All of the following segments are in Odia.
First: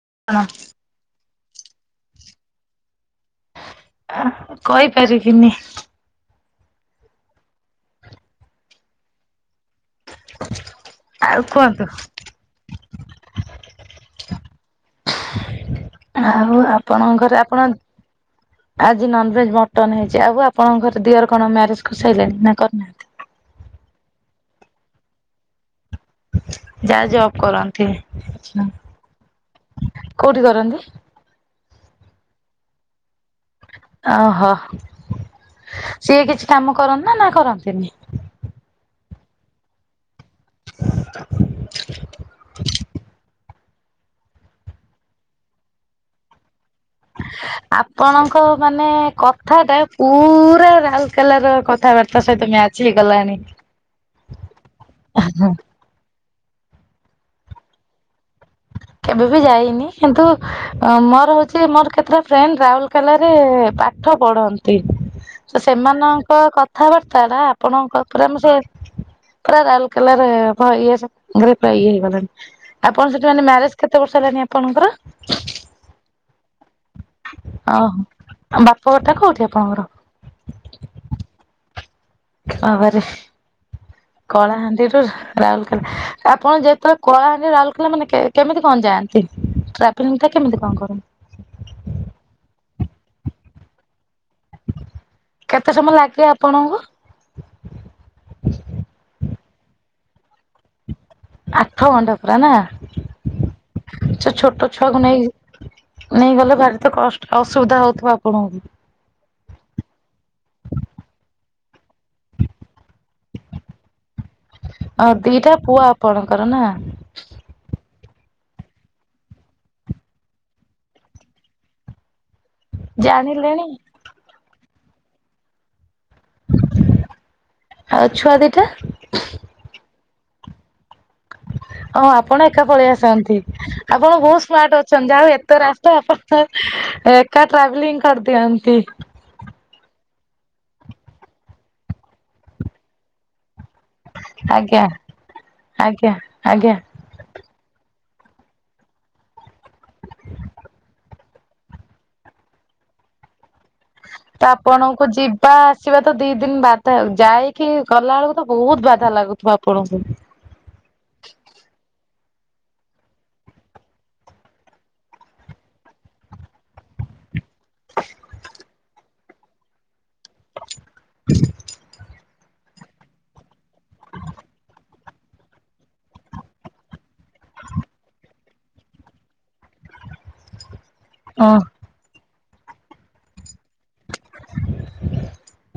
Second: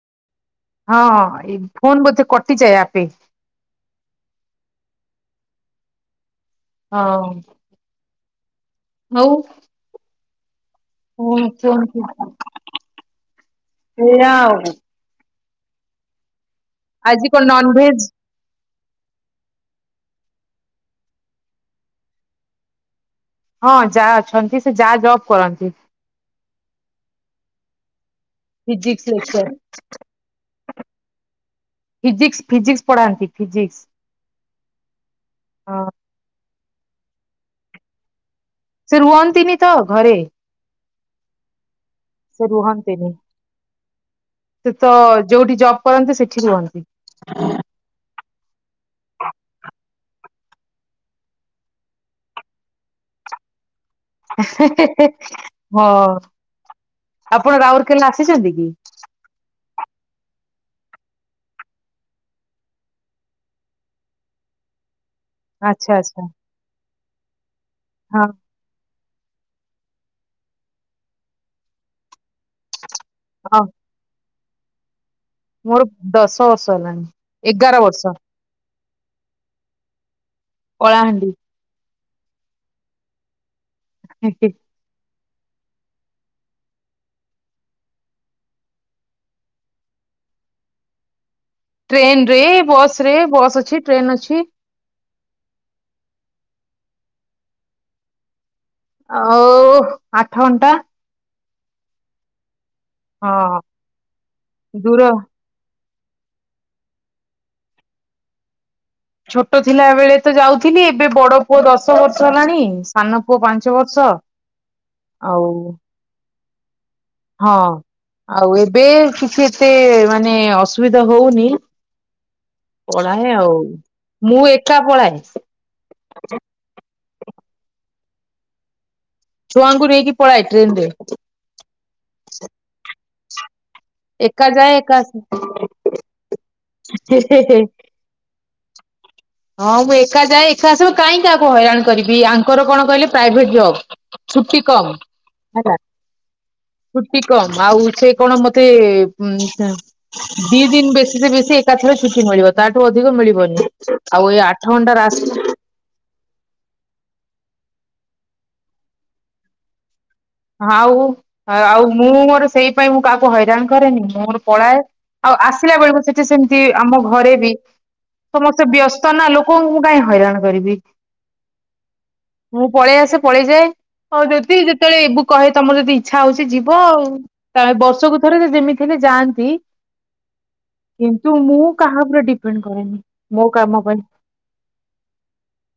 [inaudible] ହଁଁ ଏଇ ଫୋନ୍ ବୋଧେ କଟିଯାଏ ଆପେ। ଆ କହିପାରିବିନି? ହଁ ହଉ। ହଁ ଆଉ କୁହନ୍ତୁ। ସେଇଆ ଆଉ। ଆଉ ଆଜି ଆପଣଙ୍କର କଣ ଆପଣ ନନଭେଜ ଆଜି ନନ ଭେଜ ମଟନ ହେଇଛି ଆଉ ଆପଣଙ୍କ ଘରେ ଦିଅର କଣ ମ୍ୟାରେଜ କରିସାଇଲେଣି ନା କରିନାହାନ୍ତି? ହଁ ଯାଆ ଅଛନ୍ତି ସେ ଯାଆ ଜବ କରନ୍ତି। ଯାଆ ଜବ କରନ୍ତି। ଆଚ୍ଛା। ଫିଜିକ୍ସ ଲେକ୍ଚର କୋଉଠି କରନ୍ତି? ଫିଜିକ୍ସ ଫିଜିକ୍ସ ପଢାନ୍ତି। ଫିଜିକ୍ସ ଓହୋ ହଁ ସିଏ କିଛି କାମ କରନ୍ତି ନା ନା କରନ୍ତିନି? ସେ ରୁହନ୍ତିନି ତ ଘରେ। [inaudible] ସିଏ ରୁହନ୍ତିନି। ସେ ତ ଯୋଉଠି ଜବ୍ କରନ୍ତି ସେଠି ରୁହନ୍ତି। ଆପଣଙ୍କ ମାନେ କଥା ଟା ପୁରା ଲାଲ କଲାର କଥାବାର୍ତ୍ତା ସହିତ ମ୍ୟାଚ ହେଇଗଲାଣି। ନ୍ତି? ହଁ ଆପଣ ରାଉରଲକେଲା ଆସିଛନ୍ତି କି? କେବେ ବି ଯାଇନି କିନ୍ତୁ ମୋର ହଉଛି ମୋର କେତେଟା ଫ୍ରେଣ୍ଡ ରାଉରଲକେଲାରେ ପାଠ ପଢନ୍ତି। ତ ଆଚ୍ଛା ଆଚ୍ଛା ସେମାନଙ୍କ କଥାବାର୍ତ୍ତା ଟା ଆପଣଙ୍କ ହଁ ପରେ ଆମ ସେ ପୁରା ରାଉଲକେଲାରେ ପୁରା ଇଏ ହେଇଗଲଖଣି ଆପଣ ସେଠି ହଁ ମ୍ୟାରେଜ କେତେ ବର୍ଷ ହେଲାଣି ଆପଣଙ୍କର? ମୋର ଦଶ ବର୍ଷ ହେଲାଣି ଏଗାର ବର୍ଷ। ଘରଟା କୋଉଠି ଆପଣଙ୍କର? କଳାହାଣ୍ଡି। ବାବା ରେ। କଳାହାଣ୍ଡି ରେ। ରାଉଲକେଲା ଆପଣ ଯେତେବେଳେ କଳାହାଣ୍ଡି ରାଉରକେଲା ମାନେ କେମିତି କଣ ଯାଆନ୍ତି? ଟ୍ରାଭେଲିଙ୍ଗ ଟା କେମିତି କଣ କରନ୍ତି? ଟ୍ରେନ ରେ ବସ ରେ ବସ୍ ଅଛି ଟ୍ରେନ ଅଛି। କେତେ ସମୟ ଲାଗିବେ ଆପଣଙ୍କୁ? ଆଉ ଆଠ ଘଣ୍ଟା। ଆଠ ଘଣ୍ଟା ପୁରା ନା ହଁ ସେ ଛୋଟ ଛୁଆକୁ ଦୂର ନେଇ ନେଇଗଲେ ଭାରି ତ କଷ୍ଟ ଅସୁବିଧା ହଉଥିବ ଆପଣଙ୍କୁ। ଛୋଟ ଥିଲା ବେଳେ ତ ଯାଉଥିଲି ଏବେ ବଡ ପୁଅ ଦଶ ଦଶ ବର୍ଷ ହେଲାଣି ସାନ ପୁଅ ପାଞ୍ଚ ବର୍ଷ ଆଉ କର ନା। ହଁ ଆଉ ଏବେ କିଛି ଏତେ ମାନେ ଅସୁବିଧା ହଉନି। ପଳାଏ ଆଉ ଜାଣିଲେଣି ମୁଁ କାପଳାଏ। ଆଉ ଛୁଆ ଦିଟା? ଛୁଆଙ୍କୁ ନେଇକି ପଳାଏ ଟ୍ରେନ ରେ। ହଁ ଆପଣ ଏକା ପଳେଇ ଆସନ୍ତି ଆପଣ ବହୁତ ଏକା ଯାଏ ସ୍ମାର୍ଟ ଏକା ଅଛନ୍ତି ଆସେ ଯାହାହଉ ଏତେ ରାସ୍ତା ଏକା ଟ୍ରାଭେଲିଂ କରିଦିଅନ୍ତି। ହଁ ମୁଁ ଏକା ଯାଏ ଏକା ଆସ କାହିଁକି ଆହାକୁ ହଇରାଣ କରିବି ଆଙ୍କର କଣ କହିଲେ ପ୍ରାଇଭେଟ୍ ଜବ୍। ଛୁଟି ଆଜ୍ଞା କମ ହେଲା ଆଜ୍ଞା ଆଜ୍ଞା ଛୁଟି କମ ଆଉ ସେ କଣ ମତେ ଉଁ, ସେ ଦି ଦିନ ବେଶୀ ସେ ବେଶୀ ଏକାଥରେ ଛୁଟି ମିଳିବ। ତାଠୁ ଅଧିକ ମିଳିବନି। ଆଉ ଏଇ ତ ଆଠ ଘଣ୍ଟା ଆପଣଙ୍କୁ ରାସ୍ ଯିବା ଆସିବା ତ ଦି ଦିନ ବାଦ ଆଉ। ଯାଇ କି ଗଲା ବେଳକୁ ତ ବହୁତ ବାଧା ଲାଗୁଥିବ ଆପଣଙ୍କୁ? ଆଉ ଆଉ ମୁଁ ମୋର ସେଇ ପାଇଁ ମୁଁ କାହାକୁ ହଇରାଣ କରେନି ମୁଁ ମୋର ପଳାଏ। ଆଉ ଆସିଲା ବେଳକୁ ସେଠି ସେମିତି ଆମ ଘରେ ବି ସମସ୍ତେ ବ୍ୟସ୍ତ ନା ଲୋକଙ୍କୁ ମୁଁ କାହିଁ ହଇରାଣ କରିବି। ମୁଁ ପଳେଇ ଆସେ। ପଳେଇ ଯାଏ। ଓ ଯଦି ଯେତେବେଳେ ଏ ବୁ କହେ ତୋମର ଯଦି ଇଚ୍ଛା ହଉଛି ଯିବ ଆଉ। ତୋମେ ବର୍ଷକୁ ଥରେ ସେ ଯେମିତି ହେଲେ ଯାଆନ୍ତି। ହଁ କିନ୍ତୁ ମୁଁ କାହା ଉପରେ ଡିପେଣ୍ଡ କରେନି ମୋ କାମ ପାଇଁ।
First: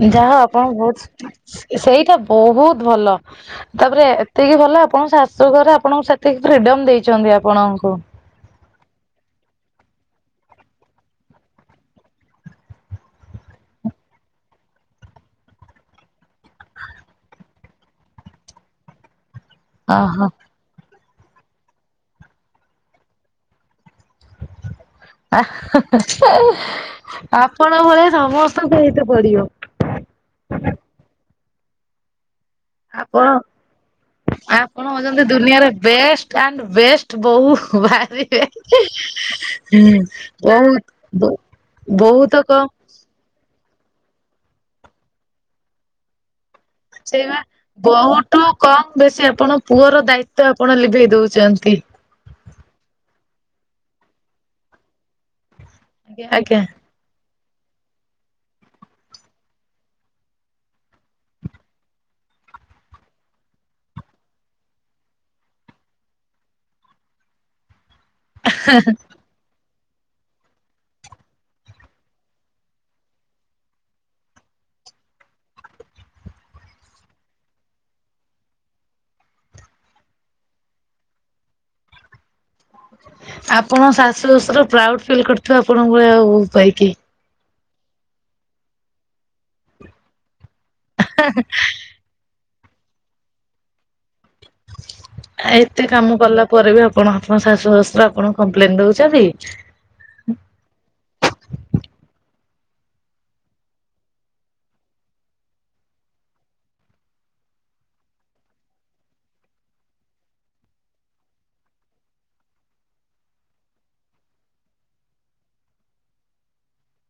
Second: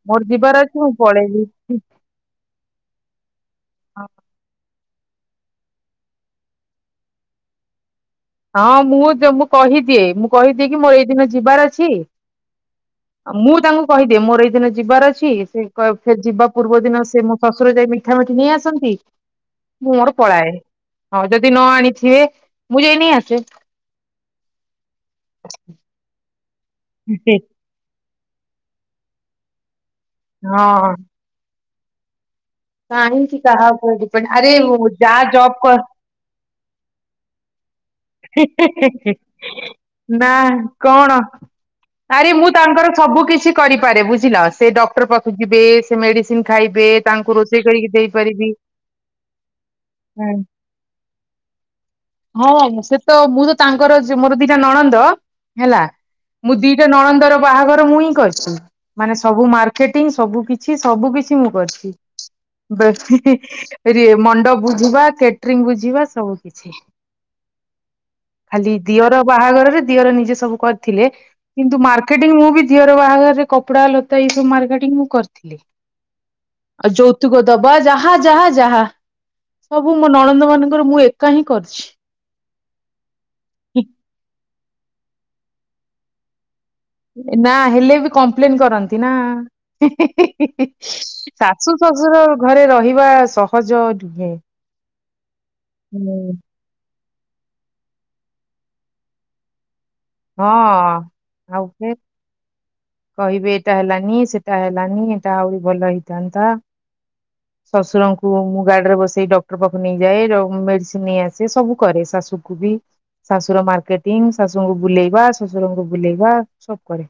ହ ମୋର ଯାହା ଯିବାର ଆପଣଙ୍କୁ ଅଛି ମୁଁ ବହୁତ, ପଳେଇବି। ସେଇଟା ବହୁତ ଭଲ। ତାପରେ ଏତିକି ଭଲ ଆପଣ ଶାଶୁଘରେ ଆପଣଙ୍କୁ ସେତିକି ଫ୍ରିଡମ୍ ଦେଇଛନ୍ତି ଆପଣଙ୍କୁ। ହଁ ମୁଁ ଯ-ମୁଁ କହିଦିଏ ମୁଁ କହିଦିଏ କି ମୋର ଏଇଦିନ ଯିବାର ଅଛି। ହୁଁ ଅ, ମୁଁ ତାଙ୍କୁ କହିଦିଏ ମୋର ଏଇ ଦିନ ଯିବାର ଅଛି। ସେ କ- ସେ ଯିବା ପୂର୍ବ ଦିନ ସେ ମୋ ଶଶୁର ଯାଇ ମିଠା ସେଠି ନେଇ ଆସନ୍ତି। ମୁଁ ମୋର ଓହୋ ପଳାଏ। ହଁ ଯଦି ନ ଆଣିଥିବେ ମୁଁ ଯାଇ ନେଇ ଆସେ। ଆହା ହା ଆପଣ ଭଳିଆ ସମସ୍ତଙ୍କୁ ହେଇତେ ପଡିବ। ହଁ। ଆପଣ କାହିଁକି କାହା ଉପରେ ଡିପେଣ୍ଡ। ଆରେ ଆପଣ ଯା ହଉଛନ୍ତି ଜବ୍ ଦୁନିଆର କର ବେଷ୍ଟ ଆଣ୍ଡ ବେଷ୍ଟ ବୋହୂ ବାହାରିବେ। ନା କଣ? ବହୁତ ଆରେ ବହୁତ ମୁଁ କମ ତାଙ୍କର ସବୁ କିିଛି କରିପାରେ। ବୁଝିଲ, ସେ ଡକ୍ଟର୍ ପାଖକୁ ଯିବେ। ସେ ମେଡିସିନ୍ ସେଇପା ବୋହୁ ଠୁ କମ ବେଶୀ ଆପଣ ପୁଅର ଦାୟିତ୍ବ ଆପଣ ଲିଭେଇ ଦଉଚ ଚନ୍ତି। ହଁ [unintelligible] ସେ ତ ମୁଁ ତ ତାଙ୍କର ଯ-ମୋର ଦିଟା ନଣନ୍ଦ ହେଲା ଆଜ୍ଞା ମୁଁ ଆଜ୍ଞା ଦିଟା ନଣନ୍ଦର ବାହାଘର ମୁଇଁ କରିଛି। ମାନେ ସବୁ ମାର୍କେଟିଂ ସବୁ କିଛି ସବୁ କିଛି ମୁଁ କରିଛି। ବେଶୀ ହି ଏ ରି-ମଣ୍ଡପ ବୁଝିବା, କ୍ୟାଟରିଙ୍ଗ ବୁଝିବା ସବୁ କିଛି। ହଁ ଖାଲି ଦିଅର ବାହାଘରରେ ଦିଅର ନିଜେ ସବୁ କରିଥିଲେ। କିନ୍ତୁ ମାର୍କେଟିଂ ମୁଁ ବି ଦିଅର ବାହାଘରରେ କପଡା ଲତା ଏଇ ସବୁ ମାର୍କେଟିଂ ମୁଁ କରିଥିଲି। ହୁଁ ଆଉ ଯୌତୁକ ଦବା ଯାହା ଯାହା ଯାହା। ସବୁ ମୋ ନଣନ୍ଦ ମାନଙ୍କର ମୁଁ ଏକା ହିଁ କରିଛି। ଆପଣ ଶାଶୁ ଶଶୁର ପ୍ରାଉଡ ଫିଲ୍ କରିଥିବେ ଆପଣଙ୍କ ଭଳିଆ ବୋହୁ ପାଇ। ଏ ନା ହେଲେ ବି କମ୍ପ୍ଲେନ୍ କରନ୍ତି ନା। ଶାଶୁ ଶଶୁର ଘରେ ରହିବା ସହଜ ନୁହେଁ। ଆ, ଏତେ କାମ ହୁଁ। କଲା ପରେ ବି ଆପଣ ଆପଣଙ୍କ ଶାଶୁ ଶଶୁର ଆପଣ କମ୍ପ୍ଲେନ୍ ଦଉଚନ୍ତି? ହଁ ଆଉ ଫେର୍। କହିବେ ଏଟା ହେଲାନି। ସେଟା ହେଲାନି। ଏଟା ଆହୁରି ଭଲ ହେଇଥାନ୍ତା। ଶଶୁରଙ୍କୁ ମୁଁ ଗାଡି ରେ ବସେଇ ଡକ୍ଟର୍ ପାଖକୁ ନେଇଯାଏ। ମେଡିସିନ୍ ନେଇ ଆସେ ସବୁ କରେ। ସ ଶାଶୁକୁ ବି ଶାଶୁର ମାର୍କେଟିଂ। ଶାଶୁଙ୍କୁ ବୁଲେଇବା। ଶଶୁରଙ୍କୁ ବୁଲେଇବା ସବୁ କରେ।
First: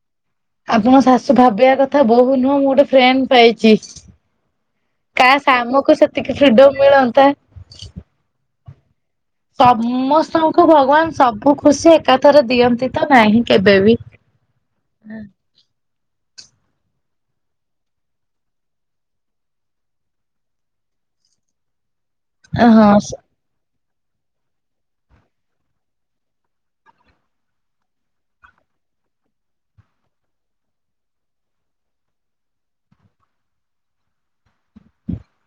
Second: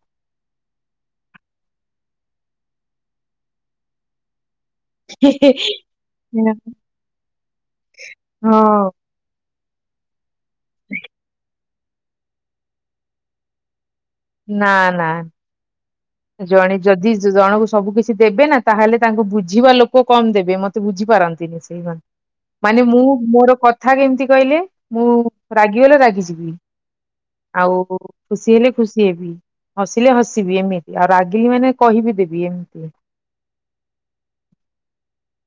ଆପଣଙ୍କ ଶାଶୁ ଭାବିବା କଥା ବୋହୁ ନୁହଁ ମୁଁ ଗୋଟେ ଫ୍ରେଣ୍ଡ୍ ପାଇଚି। କାସ୍ ଆମକୁ ସେତିକି ଫ୍ରିଡମ୍ ମିଳନ୍ତା। ହଁ ସମସ୍ତଙ୍କୁ ଭଗବାନ ସବୁ ଖୁସି ଏକାଥରେ ଦିଅନ୍ତି ତ ନାହିଁ କେବେବି। ନା ନା। ଜଣେ ଯଦି ଜଣଙ୍କୁ ସବୁ କିିଛି ଦେବେ ନା ତାହେଲେ ତାଙ୍କୁ ବୁଝିବା ଲୋକ କମ୍ ଦେବେ ମତେ ବୁଝିପାରନ୍ତି ସେଇ ମାନେ ମାନେ ହଁ ମୁଁ ମୋର କ କଥା କେମିତି କହିଲେ ମୁଁ ରାଗିଗଲେ ରାଗିଯିବି। ଆଉ ଖୁସି ହେଲେ ଖୁସି ହେବି ହସିଲେ ହସିବି ଏମିତି ଆଉ ରାଗିଲି ମାନେ କହିବି ଦେବି ଏମିତି।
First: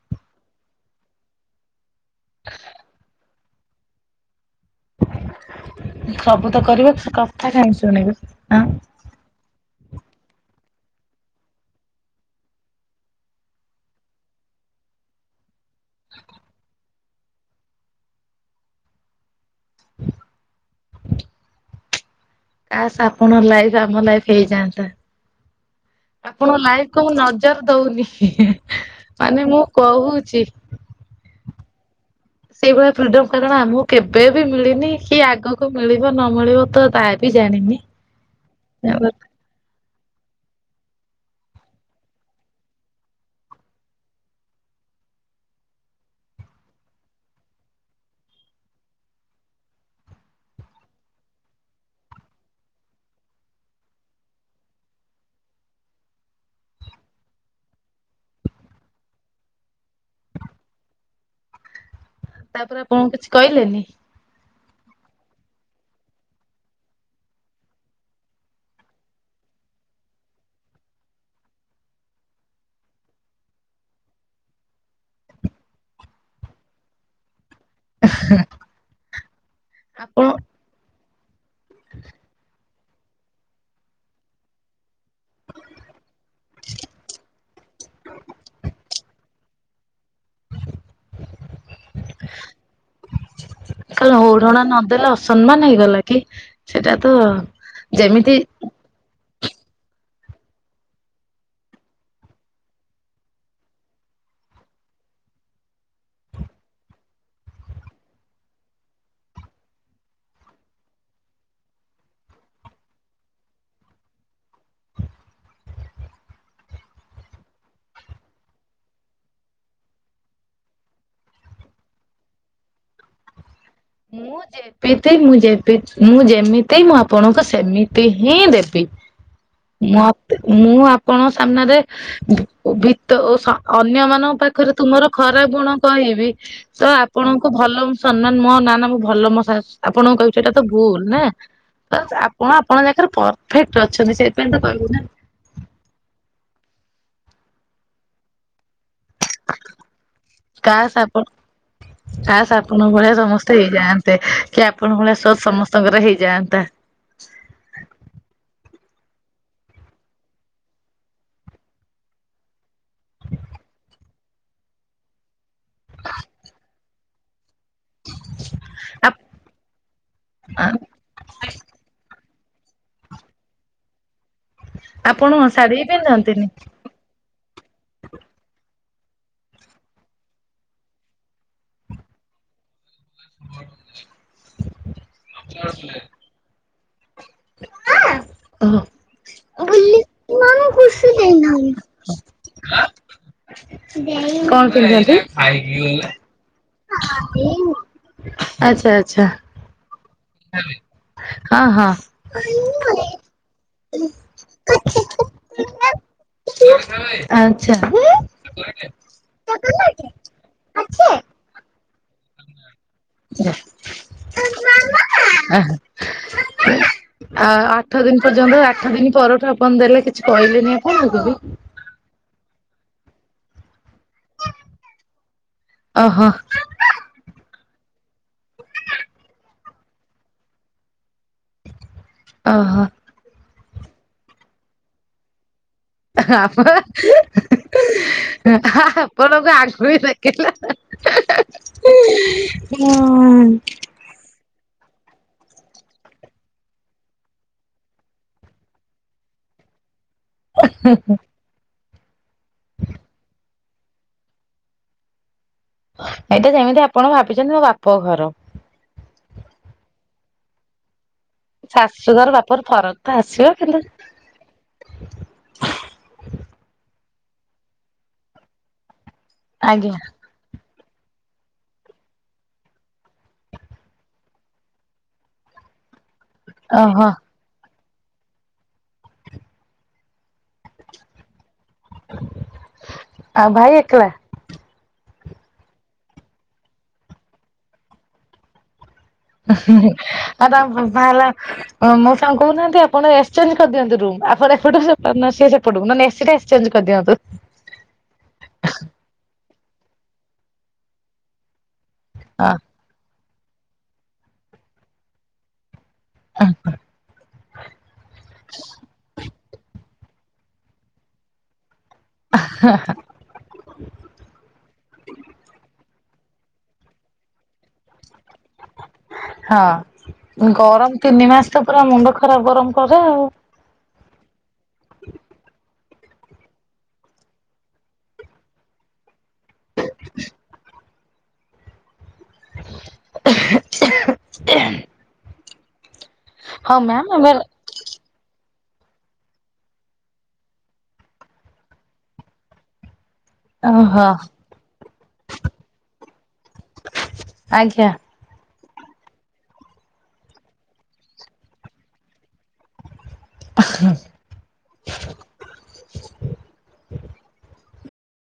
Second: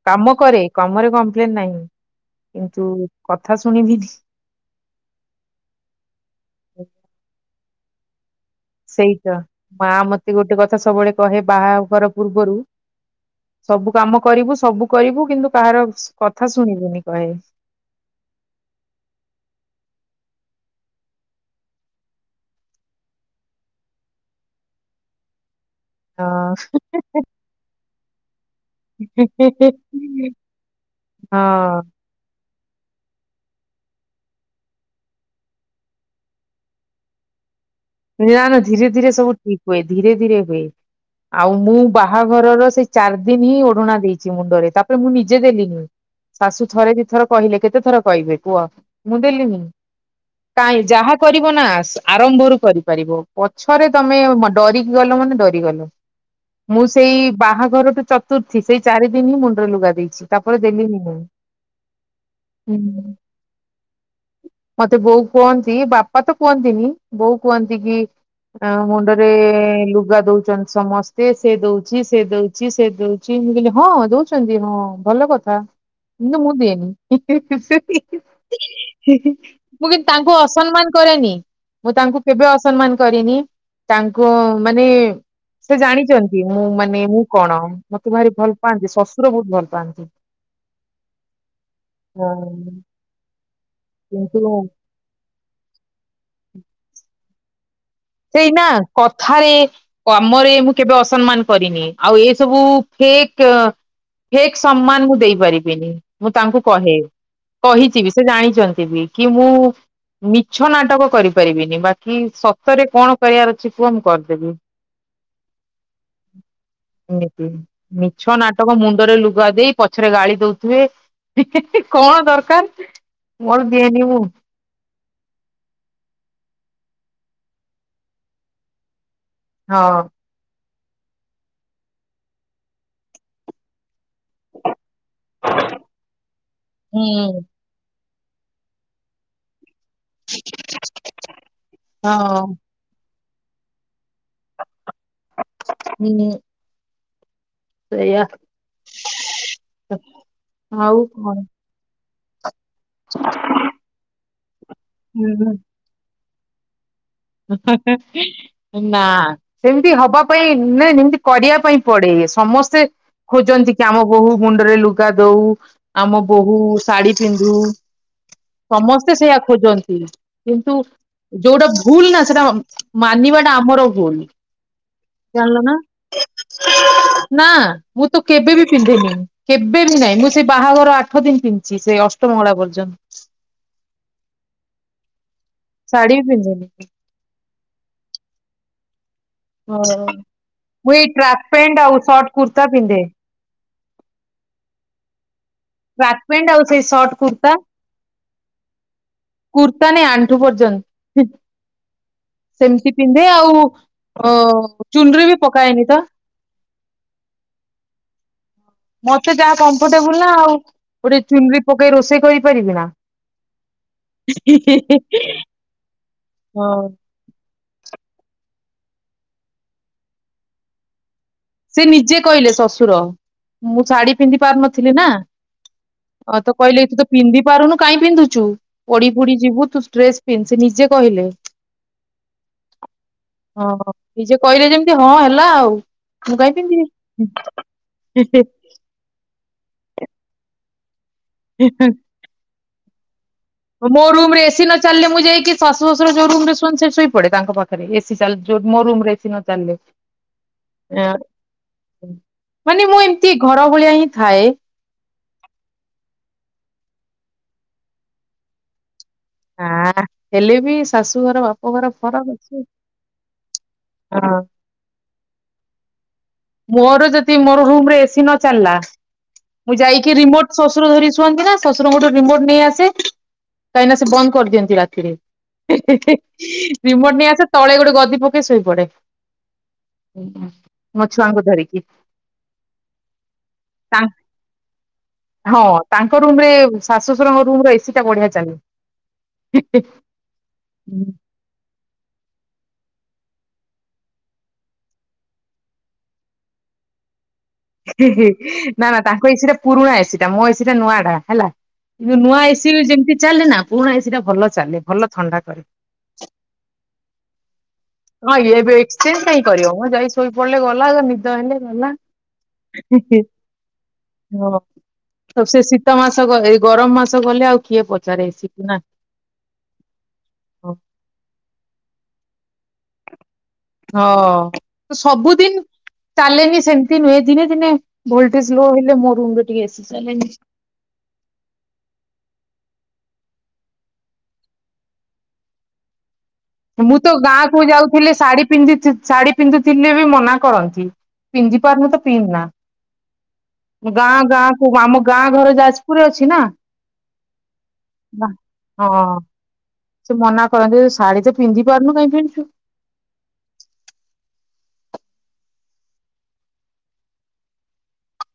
କାମ କରେ କାମରେ କମ୍ପ୍ଲେନ୍ ନାହିଁ। କିନ୍ତନ୍ତୁ କଥା ଶୁଣ ଭି ସବୁ ତ କର ସେ କଥା କାହିଁ ଶୁଣିବ। ସେଇତ ମା ମତେ ଗୋଟେ କଥା ସବୁବେଳେ କହେ ବାହାଘର ପୂର୍ବରୁ। ସବୁ କାମ କରିବୁ ସବୁ କରିବୁ କିନ୍ତୁ କାହାର କଥା ଶୁଣିବୁନି କେବେ। ଆସ୍ ଆପଣ ଲାଇଫ ଆମ ଲାଇଫ ହେଇଯାଆନ୍ତା। ଆପଣ ଲାଇଫ କ ମୁ ନଜର ଦଉନି ହି ହି। ହଁ ମାନେ ମୁଁ କହୁଛି। ହଁ ସେଇଭଳିଆ ଫ୍ରିଡମ କାରଣ ଆମକୁ କେବେ ବି ମିଳିନି କିଏ ଆଗକୁ ମିଳିବ ନ ମିଳିବ ତ ତା ବି ଜାଣିିନି। ନା ନା ଧୀରେ ଧୀରେ ସବୁ ଠିକ୍ ହୁଏ ଧୀରେ ଧୀରେ ହୁଏ। ଆଉ ମୁଁ ବାହାଘରର ସେଇ ଚାରି ଦିନ ହିଁ ଓଢଣା ଦେଇଛି ମୁଣ୍ଡରେ ତାପରେ ମୁଁ ନିଜେ ଦେଲି ନି। ଶାଶୁ ଥରେ ଦି ଥର କହିଲେ କେତେ ଥର କହିବେ କୁହ ମୁଁ ଦେଲିନି। କାଇଁ ଯାହା କରିବ ନା ଆରମ୍ଭରୁ କରିବୁ। ପଛରେ ତମେ ଡରିକି ଗଲ ମାନେ ଡରି ଗଲ। ମୁଁ ସେଇ ବାହାଘର ଟୁ ଚତୁର୍ଥୀ ସେଇ ଚାରି ଦିନ ହିଁ ମୁଣ୍ଡରେ ଲୁଗା ଦେଇଛି ତାପରେ ଦେଲି ହିଁ ମୁଁ। ହ ହୁଁ। ତାପରେ ଆପଣଙ୍କୁ କିଛି କହିଲେନି। ମତେ ବୋଉ କୁହନ୍ତି ବାପା ତ କୁହନ୍ତିନି ବୋଉ କୁହନ୍ତି କି ଆ ମୁଣ୍ଡରେ ଲୁଗା ଦଉଛନ୍ତି ସମସ୍ତେ ସେ ଦଉଛି ସେ ଦଉଛି ସେ ଦଉଛି। ହଁ ଦଉଛନ୍ତିଁ ଭଲ କଥା କିନ୍ତୁ ମୁଁ ଦିଏନି ଟିକେ ମୁଁ କି ଆପଣ ତାଙ୍କୁ ଅସମ୍ମାନ କରେନି ମୁଁ ତାଙ୍କୁ କେବେ ଅସମ୍ମାନ କରିନି ତାଙ୍କୁ ମାନେ ସେ ଜାଣିଛନ୍ତି ମୁଁ ମାନେ ମୁଁ କଣ ମତେ ଭାରି ଭଲ ପାଆନ୍ତି ଶ ପ ବହୁତ ଭଲ ପାଆନ୍ତି ହଁ। କାଲି କିନ୍ତୁ ହଉଡଣା ନଦେଲେ ଅସମ୍ମାନ ହେଇଗଲା କି ସେଟା ତ ଯେମିତି ସେଇ ନା କ କଥାରେ କମରେ ମୁଁ କେବେ ଅସମ୍ମାନ କରିନି ଆଉ ଏସବୁ ଫେକ୍ ଫକ୍ ସମ୍ମାନ ମୁଁ ଦେଇପାରିବିନି ମୁଁ ତାଙ୍କୁ କହେ। କହିଛି ବି ସେ ଜାଣିଛନ୍ତି ବି କିନ୍ତୁ ମୁଁ ମିଛ ନାଟକ କରିପାରିବିନି ବାକି ସ ସରେ କଣ କରିବାର ଅଛି କୁହ ମୁଁ କରିଦେବି। ହ ତି ମିଛ ନାଟକ ମୁଣ୍ଡରେ ଲୁଗା ଦେଇ ପଛରେ ଗାଳି ଦଉଥିବେ। ହେ ହେ ହେ କଣ ଦରକାର। ମୋର ଦିଏନି ମୁଁ ଯେମିତି ମୁଁ ଯେ ମୁଁ ଯେମିତି ତ ମୁଁ ଆପଣଙ୍କୁ ସେମିତି ହିଁ ଦେବି ହଁ। ମତେ ମୁଁ ଆପଣଙ୍କ ସାମ୍ନାରେ ଭିତ ଅନ୍ୟମାନେ। ପାଖରେ ତୁମର ଖରାପ ଗୁଣ କହିବି ତ ହୁଁ ଆପଣଙ୍କୁ ଭଲ ସମ୍ମାନ ମୋ ନା ମୁଁ ଭଲ ମଶା ଆପଣଙ୍କୁ କହୁଛଛି ଏଇଟା ତ ଭୁଲ ନା ତ ହଁ ଆପଣ ଆପଣଙ୍କ ଜାକରେ ଭ ଫଟ ଅଛନ୍ତି ସେଇଥିପାଇଁ ତ କହିଲି ନା ସେଇୟା କାସ୍ ହଉ ଆପଣ କଣ? କାସ୍ ଆପଣଙ୍କ ଭଳିଆ ସମସ୍ତେ ହେଇଯାଆନ୍ତେ କି ଆପଣଙ୍କ ଭଳିଆ ସୋଚ ହୁଁ। ସମସ୍ତଙ୍କର ହେଇଯାଆନ୍ତା। [unintelligible] ନା ସେମିତି ହବା ପାଇଁ ନାଇ ସେମିତି କରିବା ପାଇଁ ପଡେ ସମସ୍ତେ। ଖୋଜନ୍ତି କି ଆମ ବୋହୂ ମୁଣ୍ଡରେ ଲୁଗା ଦଉ ଆମ ବୋହୂ ଶାଢୀ ପିନ୍ଧୁ। ସମସ୍ତେ ସେଇଆ ଖୋଜନ୍ତି ଆ କିନ୍ତୁ ଯୋଉଟା। ଭୁଲ ନା ସେଟା ମାନିବାଟା ଆମର ଭୁଲ। ଆପଣ ଜାଣିଲନା ଶାଢୀ ବି ପିନ୍ଧନ୍ତିନି? ନା ମୁଁ ତ କେବେବି। ପିନ୍ଧୁନି କେବେବି ନାଇଁ ମୁଁ ସେଇ ବାହାଘର ଆଠ ଦିନ ପିନ୍ଧିଛି ସେ ଅଷ୍ଟମଙ୍ଗଳା ପର୍ଯ୍ୟନ୍ତ। ଶାଢୀବି ପିନ୍ଧୁନି। ହଁ। ମୁଁ ଏଇ ଟ୍ରାକ୍ ଦେଇନାହାନ୍ତି। ପ୍ୟାଣ୍ଟ ଆଉ ସର୍ଟ କୁର୍ତ୍ତା ପିନ୍ଧେ। କଣ ପି ଟ୍ରାକ୍ ପେଣ୍ଟ ଆଉ ସେ ସର୍ଟ କୁର୍ତ୍ତା ଆଚ୍ଛା ଆଚ୍ଛା କୁର୍ତ୍ତା ନେ ଆଣ୍ଠୁ ପର୍ଯ୍ୟନ୍ତ। ହଁ ହଁ। ସେମିତି ପିନ୍ଧେ ଆଉ ଅ ଚୁନୁରି ବି ପକାଏନି ତ। ଆଛା। ମତେ ଯାହା କମ୍ଫର୍ଟେବୁଲ ନା ଆଉ ଗୋଟେ ଚୁନୁରୀ ପକେଇ ରୋଷେଇ କରିପାରିବିନା। [unintelligible] ଆ ଆଠ ଦିନ ପର୍ଯ୍ୟନ୍ତ ଆଠ ଦିନ ପରଠୁ ଆପଣ ଦେଲେ କିଛି କହିଲେନି ଆପଣଙ୍କୁ। ନିଜେ କହିଲେ ଶ୍ୱଶୁର ମୁଁ। ଶାଢୀ ପିନ୍ଧି ପାରୁ ନଥିଲି ନା ଓହୋ ତ କହିଲେ ତୁ ତ ପିନ୍ଧି ପାରୁନୁ। କାହିଁ ପିନ୍ଧୁଛୁ ପଡି ପୁଡି ଯିବୁ ତୁ ଡ୍ରେସ ପିନ୍ଧ ସେ ନିଜେ କହିଲେ। ଓ ହୋ। ହଁ ନିଜେ କହିଲେ ଯେମିତି ହଁ ହେଲା ଆଉ। ମୁଁ କାଇଁ ପିନ୍ଧିବି। ଆପ ଆପଣ। [unintelligible] [unintelligible] ମୁଁ। ମୋ ରୁମ ରେ ଏସି ନଥି ନ ଚାଲିଲେ ମୁଁ ଯାଇକି ଶାଶୁ ଶ୍ୱଶୁର ଯୋଉ ରୁମ ରେ ଶୁଅନ୍ତି ସେଇଟି ଶୋଇପଡ଼େ ତାଙ୍କ ପାଖରେ ଏସି ଚାଲିଲେ ଯୋଉ ମୋ ରୁମ ରେ ଏସି ନ ଚାଲିଲେ। [unintelligible] ମାନେ ମୁଁ ଏମିତି ଘର ଭଳିଆ ହିଁ ଥାଏ। ଏଇଟା ସେମିତି ଆପଣ ଭାବିଛନ୍ତି ମୋ ବାପ ଘର। ଆଁ ହେଲେ ବି ଶାଶୁ। ଶାଶୁଘର ବାପଘର ଫରକ ତ ଆସିବ କିନ୍ତୁ। ହଁ। ମୋର ଯଦି ମୋର ରୁମ ରେ ଏସି ନ ଚାଲିଲା ମୁଁ ଆଜ୍ଞା। ଯାଇକି ରିମୋଟ ଶଶୁ ଶ୍ୱଶୁର ଧରି ଶୁଅନ୍ତି ନା ଶ୍ୱଶୁରଙ୍କଠୁ ରିମୋଟ ନେଇ ଆସେ। କାଇଁନା ସେ ବନ୍ଦ କରିଦିଅନ୍ତି ରାତିରେ। ଓହୋ ରିମୋଟ ନେଇ ଆସେ ତଳେ ଗୋଟେ ଗଦି ପକେଇ ଶୋଇପଡେ। ମୋ ଛୁଆଙ୍କୁ ଧରିକି। ଆଉ ଭାଇ ତା ଏକଲା। ହଁ ତାଙ୍କ ରୁମ ରେ ଶାଶୁ ଶଶୁରଙ୍କ ରୁମ ର ଏସି ଟା ବଢିଆ ଚାଲେ। ଆଉ ତମେ [unintelligible] ତାଙ୍କୁ କହୁନାହାନ୍ତି ଆପଣ ଏକ୍ସଚେଞ୍ଜ କରିଦିଅନ୍ତୁ ରୁମ ଆପଣ ଏପଟୁକୁ ସିଏ ତ ସିଏ ସେପଟୁ ନ ଲେ ଏସି ଏକ୍ସଚେଞ୍ଜ କରିଦିଅନ୍ତୁ। ନା ନା ତାଙ୍କ ଏସି ଟା ପୁରୁଣା ଏସି ଟା ମୋ ଏସି ଟା ନୂଆ ଟା ହେଲା କିନ୍ତୁ ନୂଆ ହଁ। ଏସି ଯେମିତି। ଚାଲେ ନା ପୁରୁଣା ଏସିଟା ଭଲ ଚାଲେ ଭଲ ଥଣ୍ଡା କରେ। [unintelligible] ଆଉ ଇଏ ଏବେ ଏକ୍ସଚେଞ୍ଜ କାଇଁ କରିବ ଯାଇ ଶୋଇ ପଡିଲେ ଗଲା ନିଦ ହେଲେ ଗଲା। ହେ ହେ ହଁ ଆଉ ସେ ଶୀତ ମାସ। ଏତକ ଏଇ ଗରମ ମାସ ଗଲେ ଆଉ କିଏ ପ ହଁ, ଗରମ ତିନି ମାସ ତ, ପୁରା ମୁଣ୍ଡ ଖରାପ ଗରମ। କଯାଉ ହଁ, ସବୁଦିନ ଚାଲେନି ସେମିତି ନୁହେଁ, ଦିନେ ଦିନେ ଭୋଲଟେଜ୍ ଲୋ ହେଲେ, ମୋ ରୁମ୍ ରେ ଟିକେ ଏ ସି ଚାଲେନି। [inaudible] ହଁ ମୁଁ, ମ୍ୟାମ୍ ତ ଏବେ ଗାଁ କୁ ଯାଉଥିଲି ଶାଢୀ ପିନ୍ଧ ଥି ଶାଢୀ ପିନ୍ଧୁଥିଲେ ବି ମନା କରନ୍ତି। ପିନ୍ଧି ପାରୁନୁ ତ, ପିନ୍ଧ ନା। ଓହୋ ଗାଁ ଗାଁ କୁ, ମାମୁଁ ଗାଁ ଘର ଯାଜପୁରରେ ଅଛି ନା! ଆଜ୍ଞା। ହଁ, ସେ ମନା କରନ୍ତି, ଶାଢୀ ତ ପିନ୍ଧି ପାରୁନୁ କାହିଁ ପିନ୍ଧଛୁ।